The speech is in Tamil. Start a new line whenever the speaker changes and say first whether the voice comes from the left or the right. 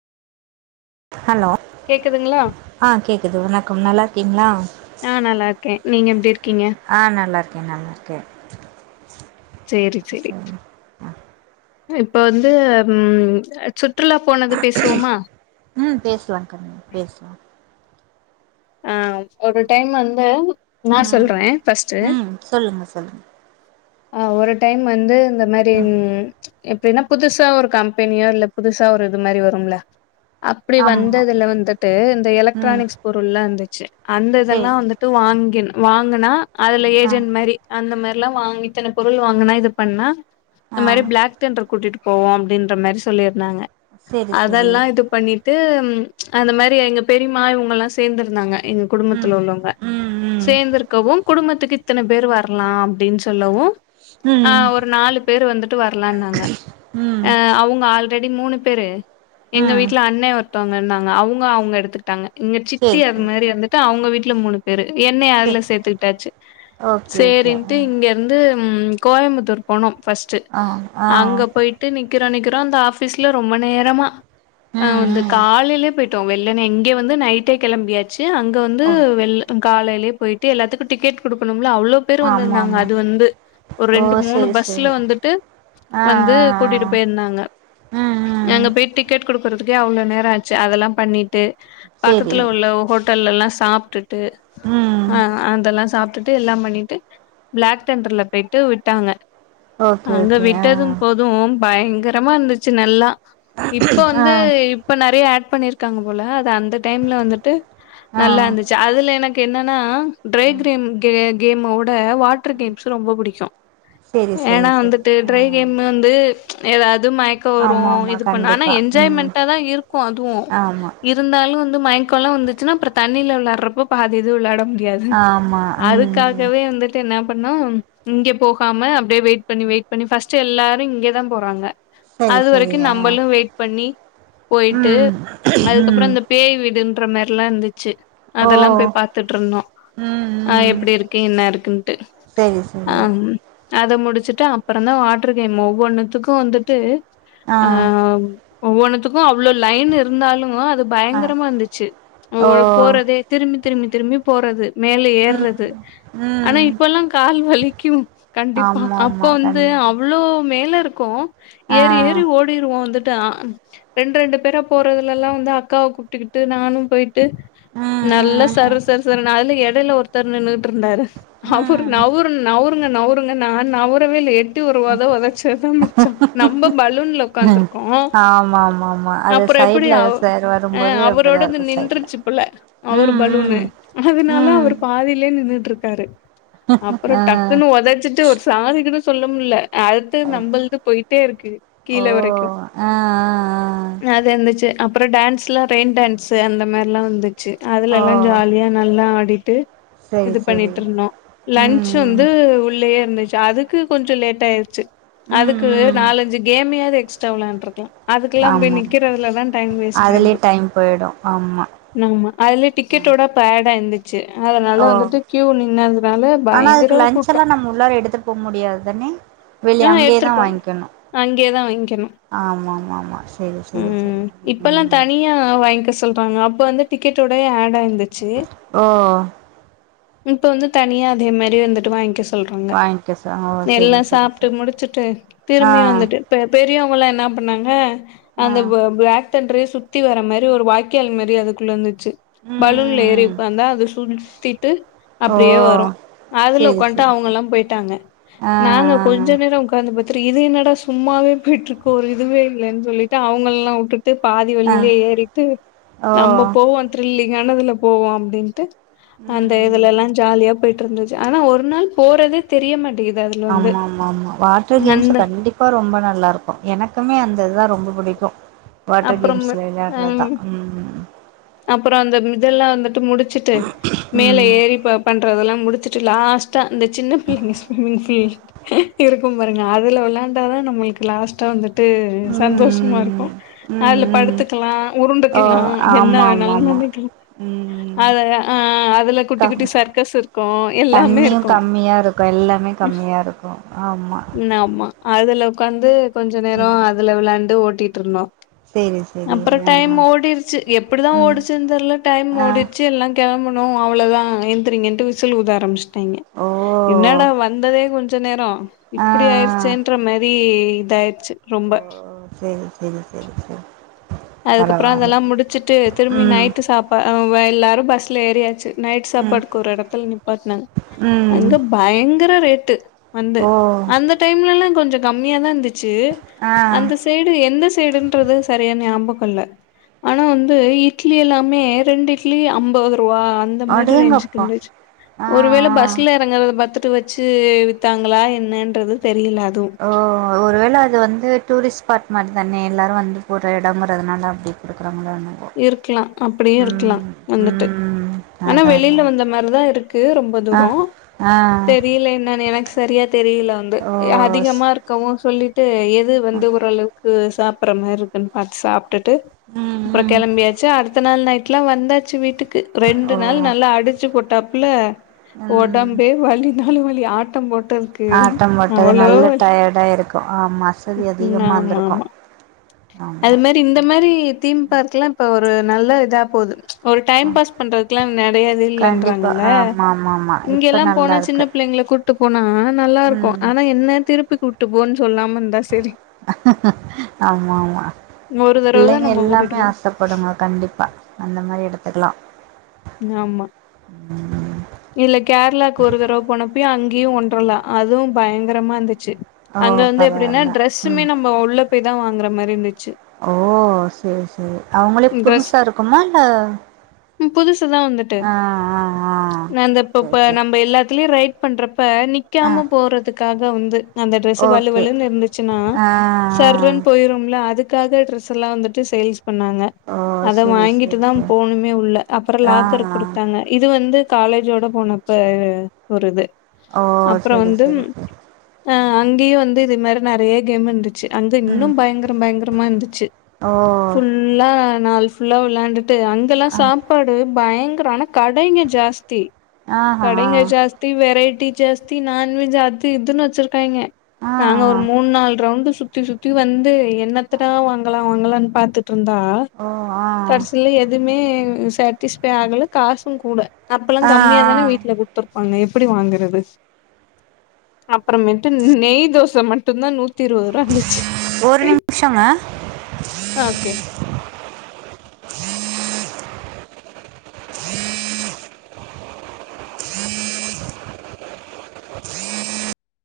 right: ஹலோ
left: கேக்குதுங்களா
right: ஆ கேக்குது வணக்கம் நல்லா இருக்கீங்களா
left: ஆ நல்லாருக்கே நீங்க எப்டி இருக்கீங்க
right: ஆ நல்லா இருக்கேன் நல்லா இருக்கேன்
left: செரி செரி
right: சரி
left: இப்ப வந்து ம் அ சுற்றுலா போனது பேசுவோம்மா
right: ம் பேஸ்லா கா பேஸ்லா
left: ஆ ஒரு டைம் வந்து நா
right: ம்
left: சொல்றே ஃபர்ஸ்ட்டு
right: ம் சொல்லுங்க சொல்லுங்க
left: அ ஒரு டைம் வந்து இந்த மாதிரி ம் எப்டின்னா புதுசா ஒரு கம்பெனியோ இல்ல புதுசா ஒரு இது மாதிரி வரும்ல அப்டி
right: ஆமா
left: வந்ததுல வந்துட்டு இந்த
right: ம்
left: எலக்ட்ரானிக்ஸ் பொருள்ல்லா இருந்துச்சு அந்த
right: சரி
left: இதெல்லா
right: சரி
left: வந்துட் இது வாங்கின் வாங்குனா அதுல
right: ஆ
left: ஏஜென்ட் மாதிரி அந்த மாதிரில்லா வாங்கி இத்தன பொருள் வாங்கனா இது பண்ணா இந்த
right: ஆ
left: மாதிரி பிளாக் தண்டர் கூட்டிட்டு போவோம் அப்டின்ற மாதிரி சொல்லிருந்தாங்க
right: சரி சரி
left: அதல்லாம் இது பண்ணிட்டு அந்த மாரி எங்க பெரியமா இவங்க எல்லாம் சேர்ந்துருந்தாங்க எங்க
right: ம்
left: குடும்பத்துல உள்ளவங்க
right: ம் ம்
left: சேர்ந்துருக்கவும் குடும்பத்துக்கு இத்தன பேர் வரலாம் அப்டின்னு சொல்லவும் ஆ
right: ம்
left: ஒரு நாலு பேரு வந்துட்டு வரலாம்னாங்க
right: ம்
left: அ அவங்க ஆல்ரெடி மூணு பேரு எங்க
right: ம்
left: வீட்ல அண்ண ஒருத்தவங்க இருந்தாங்க அவங்க அவங்க எடுத்துக்கிட்டாங்க இங்க த்தி
right: சரி
left: அது
right: சரி
left: மாரி வந்துட்டு அவங்க வீட்ல மூணு பேரு என்னய
right: சரி
left: அதுல சேத்துக்கிட்டாச்சு
right: ஓகே ஓகே
left: சரின்னுட்டு இங்க வந்து கோயம்புத்தூர் போனோ பர்ஸ்ட்
right: ஆ ஆ
left: அங்க போயிட்டு நிக்றோ நிக்றோ அந்த ஆபிஸ்ல ரொம்ப நேரமா
right: ம் ம்
left: காலேலயே போய் வெள்ளன எங்க வந்து நைட்டே களம்பியாச்சு அங்க வந்து
right: ஓ
left: வெ காலைலயே போயிட்டு எல்லாத்துக்கும் டிக்கெட் குடுக்கணும்ல அவ்ளோ பேர்
right: ஆமா
left: வந்துந்தாங்க
right: ஆமா
left: அது வந்து ஒரு
right: ஓ
left: ரெண்டு மூணு
right: சரி
left: பஸ்ல
right: சரி
left: வந்துட்டு
right: ஆ
left: வந்து
right: ஆ
left: கூட்டிட்டு போயிருந்தாங்க
right: ஆ ம் ம்
left: எங்க பேட்டி ட் குடுக்கறதுக்கே அவ்ள நேரம் ஆச்சு அதல்லாம் பண்ணிட்டு
right: சரி
left: பக்கத்துல உள்ள ஹோடல்லலா சாப்ட்டுட்டு
right: ம்
left: அ அதல்லாம் சாப்ப ட்டு எல்லா பண்ணிட்டு ப் ளாக் தண்டர்ல போயிட்டு விட்டாங்க
right: ஓகே
left: அங்க
right: ஓகே ஆ
left: விட்டதும் போதும் அதுவும் பயங்கரமா இருந்துச்சு நல்லா இப்ப
right: ஆ
left: வந்து இப்ப நறைய ஆட் பண்ணிருக்காங்க போல அது அந்த டைம்ல வந்துட்டு
right: ஆ
left: நல்லா இருந்துச்சு ச்ச அதுல எனக்கு என்னன்னா டரை
right: ம்
left: கிரேம் கேமோட வாட ரொ பக்கும்
right: செரி செரி
left: ஏன்னா
right: செரி
left: வந்துட்டு
right: ஆ
left: ட்ரை கேம் வந்துத
right: ஆமா
left: வரும்
right: ஆமா
left: இது பண்ண ஆனா
right: கண்டிப்பா ம்
left: என்ஜாய்மெண்டா தா இருக்கு அதுவு
right: ஆமா
left: இருந்தாலும் வந்து மைன்ட்குள்ள வந்துச்சுன்னா அப்ற தண்ணில விளாடுறப்ப பாதி இது விளாயாட முடியாது
right: ஆமா ம் ம்
left: அதுக்காகவே வந்து என்ன பண்ணா இங்கே போகாம அப்டியே வெயிட் பண்ணி வெயிட் பண்ணி ஃபர்ஸ்ட் எல்லாரு இங்கேதா போறாங்க
right: சரி
left: அது
right: சரி
left: வரைக்கு
right: ஆ
left: நம்மளும் வெயிட் பண்ணி போயிட்டு
right: ம்
left: அதுக்கப்றம்
right: ம்
left: இந்த பேய் வீடுன்ற மாரிலாம் இருந்துச்சு
right: ஓ
left: அதெல்லாம் போய் பார்த்துட்டு இருந்தோம்
right: ம்
left: ஆ
right: ம்
left: எப்டி இருக்கு என்ன இருக்குன்னட்டு
right: சரி சரி
left: அத முடிச்சுட்டு அப்றம்தா வாட்டரு கேம் ஒவ்வொன்னுத்துக்கும் வந்துட்டு
right: ஆ
left: ஒவ்வொனுத்துக்கும் அவ்ளோ லைன் இருந்தாலும் அது
right: ஆ
left: பயங்கரமா இருந்துச்சு
right: ஓ
left: ஒவ்வொ போறதே திரும்பி திரும்பி திரும்பி போறது மேல ஏர்றது
right: ம்
left: ஆனா
right: ம்
left: இப்பல்லாம் கால் வலிக்கும் கண்டிப்பா
right: ஆமா
left: அப்ப
right: ஆமா
left: வந்து
right: கண்டிப்பா
left: இவ்ளோ மேல இருக்கும்
right: ஆ
left: ஏறி ஏறி ஓ வோம் வந்துட்டு ரெண்டு ரெண்டு பேரா போறதுல எல்லாம் வந்து அக்காவ கூப்டுக்கிட்டு நானும் போயிட்டு வந்துட்டு நல்லா
right: ம் ம்
left: சர சர சர ந அதுல எடைல ஒருத்தர் நின்னுகிட்டு இருந்தாரு
right: ம்
left: அவரு
right: ம்
left: நவுரு நவுருங்க ந அவருங்க நான் நவுரவே எ ட்டி உருவாத உதச்சதான் மிச்சம் நம்ம பலூன்ல ஒக்காந்துருக்கோம்
right: ஆமாமாமா
left: அப்புறம் எப்டி அவ ஆ
right: அப்டிதா
left: அவரோடது
right: இருக்கு சைட்ல
left: நின்றுச்சு போல அவரு
right: ம்
left: பலூனு
right: ம்
left: அதுனால
right: ம்
left: அவர் பாதிலயே நின்னுட்ருக்காரு அப்ற
right: ஆ
left: டக்குன்னு ஒதச்சிட்டு ஒரு சாரிக்கூட சொல்லமுல்ல அழ்த்து நம்பள்து போயிட்டேருக்கு கீழ வரைக்கு
right: அ அ அ
left: லாதியாந்துச்சி அப்ரோ டான்ஸ்ல ரெயின் டான்ஸ்ஸு அந்த மார்ல்லா வந்துச் ச்சு
right: ஆ ஓ
left: அதுலல்லா ஜாலியா நல்லா ஆடிட்டு
right: செரி
left: இது
right: செரி
left: பண்ணிட்ருந்தோ
right: ம்
left: லன்ஞ்ச்
right: ம்
left: வந்து உள்ளயே இருந்துச்சா அதுக் க்கு கொஞ்சொ லேட்டாயிர்ச்சு
right: ம்
left: அதுக்கு
right: ம்
left: நாலஞ்சு கேமையாது எக்ஸ்ட்டா வெளையான்ட்ருக்கலா அதுக்லா
right: ஆமா
left: நிக்கிறதுலதா டைம்
right: அதுலயே
left: வேஸ்ட்டாகுது
right: டைம் போயிடு ஆமா
left: நாமா அதுலே டிக்கெட்டோடப் பேடா என்து ச்சி அதனால
right: ஓ
left: வந்துட்டு கியூ நின்னதுனால
right: ஆனா அதுக்கு
left: பயங்கர
right: லன்ச்
left: கூட்டோ
right: எல்லா நம்ம உள்ளார எடுத்துட்டு போ முடியாது தானே வெளிய
left: அ
right: அங்கேயே
left: எடுத்துட்டு போ [inaudible] அங்கேதா வாங்க்கர்ணு
right: ஆமாமாமா
left: ம் இப்பல்லா தனியா வாங்கிக்க சொல்றாங்க அப்ப வந்து டிக்கெட்டோடே ஆட் ஆயிருந்து
right: ஓ
left: இப்ப வந்து தனியா அதே மாரி வந்துட்டு வாங்கிக்க சொல்றாங்க
right: வாங்கிக்க சொ ஓ
left: எல்லா
right: செரி செரி
left: சாப்ட்டு
right: செரி
left: முடிச்சுட்டு
right: ஆ
left: திரும்பி வந்துட்டு பெ பெரியவங்கள்ளா என்னா பண்ணாங்க
right: ஆ
left: அந்த ப ப்ளாக் தன்ட்றயே சுத்தி வர மாரி ஒரு வாய்க்கால் மாரி அதுக்குள்ளந்துச்சு
right: ம் ம்
left: பலூன்ல ஏறி
right: ம்
left: வந்தா அது சுள்சுத்திட்டு
right: ஓ
left: அப்டியே வரு அதுல
right: சேரி
left: ஒக்கான்ட்டு
right: சேரி சேரி
left: அவுங்கல்லா போய்ட்டாங்க
right: ஆ
left: நாங்க கொஞ்ச நேரம் ஒக் காந்து பாத்துட்டு இது என்னடா சும்மாவே பேயிட்ருக்கோ ஒரு இதுவே இல்லன்ஞ் சொல்லிட்டு அவுங்கல்லா உட்டுட் ட்டு பாதி
right: ஆ ஆ
left: வழியிலே ஏறிட்டு
right: ஓ
left: நம்ம போவோ த்ரில்லிங்கானதுல போவோ அப்டின்ட்டு
right: ம்
left: அந்த இதுலல்லா
right: ம்
left: ஜாலியா போயிட்ருந்துச்சு ஆனா ஒரு நாள் போறதே தெரிய மாட்டேகுது அதுல வந்து
right: ஆமாஆமாஆமா வாட்டர் கேம்ஸ்
left: அந்த
right: கண்டிப் பா ரொம்ப நல்லாருக்கு எனக்குமே அந்ததுதா ரொம்ப புடிக்கு வாட்டர்
left: அப்புறம்
right: கேம்ஸ்ல வெளையாட்றத்தா ம் ம்
left: அப்பரோ அந்த இதல்லா வந்துட்டு முடிச்சுட்டு மேல
right: ம்
left: ஏறி ப பண்றதெல்லா முடிச்சுட் ட்டு லாஸ்டா அந்த சின்ன பிள்ளெங்க [unintelligible] இருக்கும்பாருங்க அதுல வெளாண்டாதா நம்முளுக்கு லாஸ்ட்டா வந்துட்டு சந்தோஷமாருக்கு
right: ம் ம்
left: அதுல
right: ம்
left: படுத்துக்லா
right: ஓ
left: உருண்டுக்லா என்ன
right: ஆமா ஆமா
left: வேணாலு
right: ஆமா
left: பண்ணிக்கலா
right: ம்
left: அத அ அதுல குட்டி
right: கம்
left: குட்டி சர்க்கஸ் இருக்கு எல்லாமே இருக்கு
right: இப்ப எல்லாமே கம்மியாருக்கு ஆமா
left: நாமா அதுல உக்காந்து கொஞ்ச நேரோ
right: ம்
left: அதுல வெளாண்டு ஓட்டிட்ருந்தோ
right: சேரி சேரி
left: அப்ரோ
right: ஆ
left: டைம்
right: ஆ
left: ஓடிரிச்சு எப்டிதா
right: ம்
left: ஓடுச்சுன் தெர்ல டைம்
right: ஆ
left: ஓடிட்ச்சு எல்லா கெளம்பணு அவ்ளதா எந்திரிங்கன்ட்டு விசில் ஊத ஆரம்பிச் ட்டாங்கெ
right: ஓ
left: என்னடா வந்ததே கொஞ்சோ நேரோ
right: ஆ
left: இப்டி
right: ஆ
left: ஆயிர்ச்சேன்ற மாரி இதாய்ர்ச்சி ரொம்ப
right: சேரி சேரி சேரி
left: அதுக்கப்பற அதல்லா முடிச்சுட்டு திரும்பி
right: ம்
left: நைட்டு சாப்பா எல்லாரு பஸ்ல ஏறியாச்சு நைட்
right: ம்
left: சாப்பாட்டுக்கு ஒரு எடத்துல நிப்பாட்னாங்க
right: ம்
left: அங்க பயங்கர ரேட்டு வந்து
right: ஓ
left: அந்த டைம்லல்லா கொஞ்ச கம்மியாதாந்துச்சு
right: ஆ
left: அந்த சைடு எந்த சைடுன்றது சரியா ஞாபக கல்ல ஆனா வந்து இட்லி எல்லாமே ரெண்டு இட்லி அம்பது ருவா அந்த மாரி ரேஞ்ச்சுக்கு
right: அடேங்கப்பா
left: இந்துச்சு
right: ஆ
left: ஒருவேள பஸ்ல எறங்கறத பாத்துட்டு வச் ச்சு வித்தாங்களா என்னன்றது தெரில அதுவு
right: அ ஒருவேள அது வந் து டூரிஸ்ட் ஸ்பாட் மார் தானே எல்லாரு வந்து போற எடங்கறதுனால அப்டி கொடுக்குறாங்களோ என்னவோ
left: இருக்லா அப்டியு இருக்லா
right: ம்
left: வந்துட்டு
right: ம்
left: ஆனா
right: அதா அதா
left: வெளில வந்த மாரிதா இருக்கு ரொம் ப
right: ஆ
left: தூரோ
right: ஆ
left: தெரில என்னன் எனக்கு சரியா தெரில வந்து
right: ஓ ஸ்
left: அதிகமாருக் கவு சொல்லிட்டு எது வந்து ஓரளவுக்கு சாப்பற மார் இருக்குன்னு பாத்து சாப்ட்டுட்டு
right: ம்
left: அப்ற
right: ம்
left: கெளம்பியாச்சு அடுத்த நாள் நைட்லா வந்தாச்சு வீட்டுக் கு ரெண்டு
right: ஓ
left: நாள் நல்லா அடிச்சு போட்டாப்புல
right: ம்
left: ஒடம்பே வலி னாலு வலி ஆட்டம் போட்டதுக்கு
right: ஆட்டம் போட்டது நல்ல டயர்டா இருக்கு ஆமா அசதி
left: ம்
right: அதிகமா
left: ஆமா
right: இருந்திருக்கு
left: ஆமா
right: ஆமா
left: அது மாரி இந்த மாரி தீம் பார்க்குல்லா இப்ப ஒரு நல்ல இதா போது ஒரு டைம்
right: ஆமா
left: பாஸ் பண்றதுக்குல்லா நெறைய இது
right: கண்டிப்பா
left: இல்லன்றாங்கல்ல
right: ஆமா ஆமா ஆமா இப்ப
left: இங்கெல்லா
right: நல்லா
left: போனா
right: இருக்கு
left: சின்ன பிள்ளைங்கள கூட் டு போனா நல்லாருக்கு
right: ம்
left: ஆனா என்ன திருப்பி கூட்டு போன்னு சொல்லாம இருந்தா சரி
right: ஆமா ஆமா
left: ஒரு தடவ தா
right: பிள்ளைங்க
left: நம்ம கூட்டிட்டு
right: எல்லாமே
left: போவோ
right: ஆசப் படுங்க கண்டிப்பா அந்த மாரி எடத்துக்லா
left: நாமா
right: ம்
left: இல்ல கேரளாக்கு ஒரு தடவ போனப்போயு அங்கேயு வொன்றல்லா அதுவு பயங்கரமா இருந்துச்சு
right: ஓ
left: அங்க வந்து எப்டின்னா
right: பரவால்ல
left: ட்ரெஸ்சுமே
right: ம்
left: நம்ம உள்ள போய்தா வாங்கற மாரி இருந்துச்சு
right: ஓ சரி சரி அவங்களே
left: ட்ரெஸ்
right: புதுசா இருக்குமா இல்ல
left: புதுசுதா வந்துட்டு
right: ஆ ஆ ஆ
left: நந்த
right: ஓகே
left: இப்பப்ப
right: ஓகே
left: நம்ப எல்லாத்திலயு ரைட் பண்றப்ப நி
right: ஆ
left: க்காம போறதுக்காக வந்து அந்த ட்ரெஸ்சு
right: ஓகே
left: வலுவலுன்னு இருந்துச்சுன்னா
right: ஆ
left: சர்றுன்னு
right: ஆ
left: போயிரும்ல அதுக் காக டிரெஸ் எல்லா வந்துட்டு சேல்ஸ் பண்ணாங்க
right: ஓ
left: அத
right: சேரி சேரி
left: வாங்கிட்டுதா
right: சேரி
left: போணுமே உள்ள அப்பறோ
right: ஆ
left: லாக்கர்
right: ஆ
left: குடுத்தாங்க இது வந்து காலேஜோட போனப்ப ஒரு இது
right: ஓ
left: அப்பறோ
right: செரி
left: வந்து
right: செரி செரி
left: அ அங்கேயு வந்து இது மாரி நெறைய கேம் இருந்துச்சு அங்க இன்னு
right: ம்
left: பயங்கரம் பயங்கரமா இருந்துச்சு
right: ஓ
left: ஃபுல் ல்லா நாள் ஃபுல்லா விளாண்டுட்டு அங்கெல்லா
right: ஆ
left: சாப் பாடு பயங்கரொ ஆனா கடைங்க ஜாஸ்தி
right: ஆஹா
left: கடைங்க ஜாஸ் தி வெரைட்டி ஜாஸ்தி நான் வெஜ் அது இதுன்னு வச்சிருக்காங்கே
right: ஆ
left: நாங்க ஒரு மூணு நால் ரவுண்டு சுத்தி சுத்தி வந்து என்னத்தட்டா வாங்கலா வாங்கலானு பாத்துட்டுருந்தா
right: ஓ ஆ
left: கடசிலே எதுவுமே சேட்டிஸ்ஃபை ஆகல காசுங் கூட அப்பல்லா
right: ஆ ஆ
left: கம்மியா தானே வீட்டுல குடு த்துருப்பாங்க எப்டி வாங்குறது அப்புறமேட்டு நெய் தோச மட்டுந்தா நூத் தி இருவோரூவா இருந்துச்சு
right: ஒரு நிமிஷங்க
left: ஆ ஓகே
right: உம் [unintelligible]